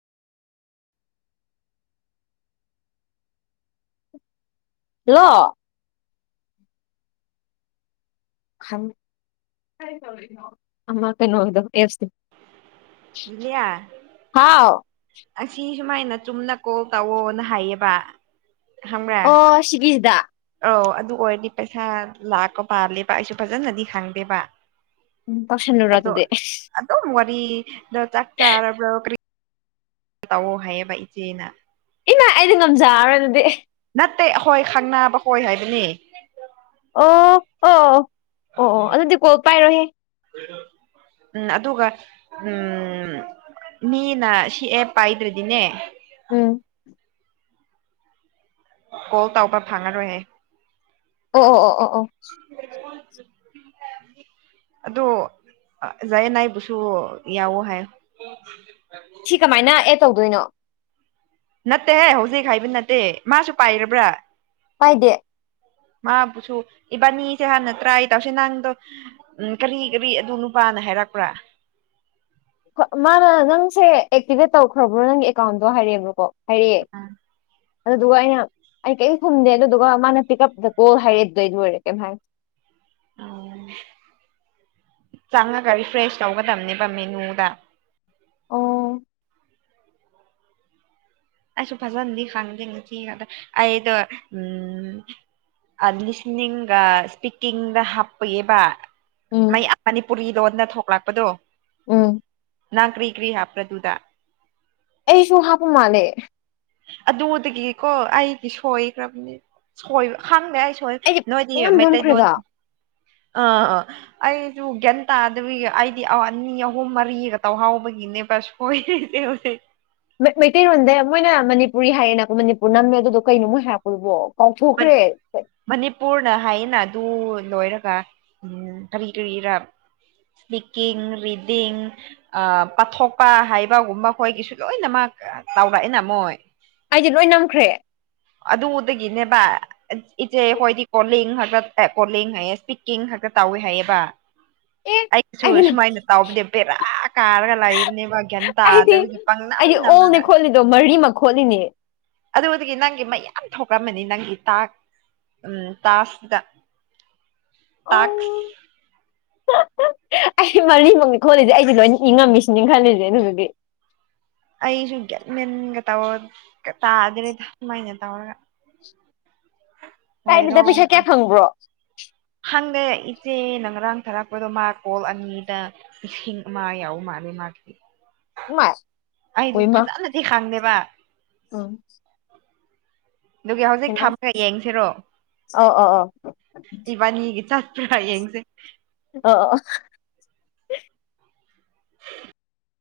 hello ꯑ ꯀꯩꯅꯣ ꯑꯣꯏꯗ ꯑꯦ ꯏꯕꯤꯂꯤꯌꯥ ꯑꯁꯤ ꯁꯨꯃꯥꯏꯅ ꯆꯨꯝꯅ ꯀꯣꯜ ꯇꯧꯋꯅ ꯍꯥꯏꯌꯦꯕ ꯈꯪꯕ꯭ꯔꯥ ꯑꯣ ꯁꯤꯒꯤꯁꯗ ꯑꯧ ꯑꯗꯨ ꯑꯣꯏꯔꯗꯤ ꯄꯩꯁꯥ ꯂꯥꯛꯄ ꯄꯥꯜꯂꯦꯕ ꯑꯩꯁꯨ ꯐꯖꯅꯗꯤ ꯈꯪꯗꯦꯕ ꯎꯝ ꯄꯁꯥꯟꯅ ꯔ ꯑꯗꯨꯗꯤ ꯕꯤ ꯇꯥꯛꯔ ꯇꯧꯑꯣ ꯍꯥꯏꯌꯦꯕ ꯏꯆꯦꯅ ꯏꯃꯥ ꯑꯩꯗꯤ ꯉꯝꯖꯔꯔꯣꯏ ꯑꯗꯨꯗꯤ ꯅꯠꯇꯦ ꯑꯩꯍꯣꯏ ꯈꯪꯅꯕ ꯍꯣꯏ ꯍꯥꯏꯕꯅꯤ ꯑꯣ ꯑꯣ ꯑꯣ ꯑꯣ ꯑꯗꯨꯗꯤ ꯀꯣꯜ ꯄꯥꯏꯔꯣꯍꯦ ꯎꯝ ꯑꯗꯨꯒ ꯎꯝ ꯃꯤꯅ ꯁꯤ ꯑꯦ ꯄꯥꯏꯗ꯭ꯔꯗꯤꯅꯦ ꯎꯝ ꯀꯣꯜ ꯇꯧꯕ ꯐꯪꯉꯔꯣꯏꯍꯦ ꯑꯣ ꯑꯣ ꯑꯣ ꯑꯣ ꯑꯣ ꯑꯣ ꯖꯥꯏꯌꯦꯅ ꯅꯥꯏꯕꯨꯁꯨ ꯌꯥꯎꯑꯣ ꯍꯥꯏꯌꯣ ꯁꯤ ꯀꯃꯥꯏꯅ ꯑꯦꯗ ꯇꯧꯗꯣꯏꯅꯣ ꯅꯠꯇꯦꯍꯦ ꯍꯧꯖꯤꯛ ꯍꯥꯏꯕ ꯅꯠꯇꯦ ꯃꯥꯁꯨ ꯄꯥꯏꯔꯕ꯭ꯔꯥ ꯄꯥꯏꯗꯦ ꯃꯥꯕꯨꯁꯨ ꯏꯕꯥꯅꯤꯁꯦ ꯍꯥꯟꯅ ꯇ꯭ꯔꯥꯏ ꯇꯧꯁ ꯅꯪꯗꯣ ꯎ ꯀꯔꯤ ꯀꯔꯤ ꯑꯗꯨ ꯅꯨꯄꯥꯅ ꯍꯥꯏꯔꯛꯄ꯭ꯔꯥ ꯃꯥꯅ ꯅꯪꯁꯦ ꯑꯦꯛꯇꯤꯚꯦꯠ ꯇꯧꯈ꯭ꯔꯕ꯭ꯔꯣ ꯅꯪꯒꯤ ꯑꯦꯀꯥꯎꯟꯗꯣ ꯍꯥꯏꯔꯛꯕꯅꯣꯀꯣ ꯍꯥꯏꯔꯤꯌꯦ ꯑꯗꯨꯗꯨꯒ ꯑꯩꯅ ꯑꯩ ꯀꯔꯤꯝ ꯐꯨꯝꯗꯦ ꯑꯗꯨꯗꯨꯒ ꯃꯥꯅ ꯄꯤꯛꯄꯞꯇ ꯀꯣꯜ ꯍꯥꯏꯔꯦ ꯑꯩ ꯂꯣꯏꯔꯦ ꯀꯩꯝ ꯍꯥꯏ ꯑꯣ ꯆꯪꯉꯒ ꯔꯤꯐ꯭ꯔꯦꯁ ꯇꯧꯒꯗꯝꯕꯅꯦꯕ ꯃꯦꯅꯨꯗ ꯑꯣ ꯑꯩꯁꯨ ꯐꯖꯟꯅꯗꯤ ꯈꯪꯗꯦ ꯉꯁꯤꯗ ꯑꯩꯗꯣ ꯎ ꯂꯤꯁꯅꯤꯡꯒ ꯏꯁꯄꯤꯀꯤꯡꯗ ꯍꯥꯞꯄꯒꯕ ꯎꯝ ꯃꯩ ꯃꯅꯤꯄꯨꯔꯤ ꯂꯣꯟꯗ ꯊꯣꯛꯂꯛꯄ ꯄꯗꯣ ꯎꯝ ꯅꯥ ꯀꯔꯤ ꯀꯔꯤ ꯍꯥ ꯄꯗꯨꯇꯥ ꯑꯩꯁꯨ ꯍꯥꯄꯨ ꯃꯥꯅꯦ ꯑꯗꯨꯗꯒꯤꯀꯣ ꯑꯩꯗꯤ ꯁꯣꯏꯈ꯭ꯔꯕꯅꯤꯕꯅꯤ ꯈꯪꯗꯦ ꯁꯣꯏꯈꯔ꯭ꯦ ꯑꯩꯗꯤ ꯅꯣꯏꯗꯤ ꯄꯨꯡꯅꯝ ꯃꯩꯇꯩ ꯂꯣꯟ ꯅꯝꯈ꯭ꯔꯦꯕ ꯑꯥ ꯑꯥ ꯑꯩꯁꯨ ꯒ꯭ꯌꯥꯟ ꯇꯥꯗꯕꯤ ꯑꯩꯗꯤ ꯑꯅꯤ ꯑꯍꯨꯝ ꯃꯔꯤꯒ ꯇꯧꯍꯥꯎꯕꯒꯤꯅꯦꯕ ꯁꯣꯏꯔꯤꯖꯦ ꯍꯧꯖꯤꯛ ꯃꯩꯇꯩꯔꯣꯟꯗ ꯃꯣꯏꯅ ꯃꯅꯤꯄꯨꯔꯤ ꯍꯥꯏꯌꯦꯅꯀꯣ ꯃꯅꯤꯄꯨꯔ ꯅꯝꯃꯦ ꯑꯗꯨꯗꯣ ꯀꯩꯅꯣ ꯃꯣꯏ ꯍꯥꯏꯔꯛꯄꯗꯨꯕꯨ ꯃꯅꯤꯄꯨꯔꯅ ꯍꯥꯏꯅ ꯑꯗꯨ ꯂꯣꯏꯔꯒ ꯎꯝ ꯀꯔꯤ ꯀꯔꯤꯔ ꯏꯁꯄꯤꯀꯤꯡ ꯔꯤꯗꯤꯡ ꯄꯥꯊꯣꯛꯄ ꯍꯥꯏꯕꯒꯨꯝꯕ ꯑꯩꯈꯣꯏꯒꯤꯁꯨ ꯂꯣꯏꯅꯃꯛ ꯇꯥꯎꯔꯛꯑꯏꯦꯅ ꯃꯣꯏ ꯑꯩꯗꯤ ꯂꯣꯏ ꯅꯝꯈ꯭ꯔꯦ ꯑꯗꯨꯗꯒꯤꯅꯦꯕ ꯏꯆꯦ ꯑꯩꯈꯣꯏꯗꯤ ꯀꯣꯂꯤꯡ ꯈꯛꯇ ꯀꯣꯂꯤꯡ ꯍꯥꯏꯌꯦ ꯏꯁꯄꯤꯛꯀꯤꯡ ꯈꯛꯇ ꯇꯧꯋꯤ ꯍꯥꯏꯌꯦꯕ ꯑꯦ ꯑꯩꯁꯨ ꯑꯩꯗꯤ ꯅꯝ- ꯁꯨꯃꯥꯏꯅ ꯇꯥꯎꯕꯗꯤ ꯄꯦꯔꯥ ꯀꯥꯔꯒ ꯂꯩꯥꯛꯕꯅꯦꯕ ꯒ꯭ꯌꯥꯟ ꯑꯩꯗꯤ ꯇꯥꯗ꯭ꯔꯕꯗꯤ ꯄꯥꯡꯅꯝ ꯅꯝꯂꯒ ꯈꯣꯠꯂꯤꯅꯤ ꯑꯗꯨꯗꯒꯤ ꯅꯪꯒꯤ ꯃꯩ ꯌꯥꯝ ꯊꯣꯛꯂꯛꯝꯃꯅꯤ ꯅꯪꯒꯤ ꯇ ꯎꯝ ꯇꯥꯀꯁꯤꯗ ꯇꯥꯛꯁ ꯑꯣ ꯑꯩ ꯃꯔꯤ ꯃꯨꯛꯅꯤ ꯈꯣꯠꯂꯤꯁꯦ ꯑꯩꯁꯦ ꯂꯣꯏꯅ ꯏꯪꯉꯝꯃꯤꯁꯤꯅꯤ ꯈꯜꯂꯤꯁꯦ ꯑꯗꯨꯗꯤ ꯑꯩꯁꯨ ꯒꯌ꯭ꯥꯟ ꯃꯦꯟꯒ ꯇ ꯇꯥꯗ꯭ꯔꯦꯗ ꯁꯨꯃꯥꯏꯅ ꯇꯧꯔꯒ ꯀꯥꯏꯅꯤꯗ ꯑꯣꯏꯔꯣꯡ ꯄꯩꯁꯥ ꯀꯌꯥ ꯐꯪꯕ꯭ꯔꯣ ꯑ ꯏꯆꯦ ꯅꯪꯔꯥꯡ ꯊꯥꯔꯛꯄꯗꯣ ꯃꯥ ꯀꯣꯜ ꯑꯅꯤꯗ ꯏꯁꯤꯡ ꯑꯃ ꯌꯥꯎ ꯃꯥꯂꯦ ꯃꯥꯒꯤꯗꯤ ꯏꯃꯥꯏ ꯑꯩꯗꯨ ꯍꯣꯏꯃꯥ ꯐꯖꯅꯗꯤ ꯈꯪꯗꯦꯕ ꯋꯥ ꯎꯝ ꯑꯗꯨꯒꯤ ꯍꯧꯖꯤꯛ ꯍꯩꯃꯥ ꯊꯃꯒ ꯌꯦꯡꯁꯤꯔꯣ ꯑꯣ ꯑꯣ ꯑꯣ ꯏꯕꯥꯅꯤꯒꯤ ꯆꯠ ꯄꯨꯔꯥ ꯌꯦꯡꯁꯦ ꯑꯣ ꯑꯣ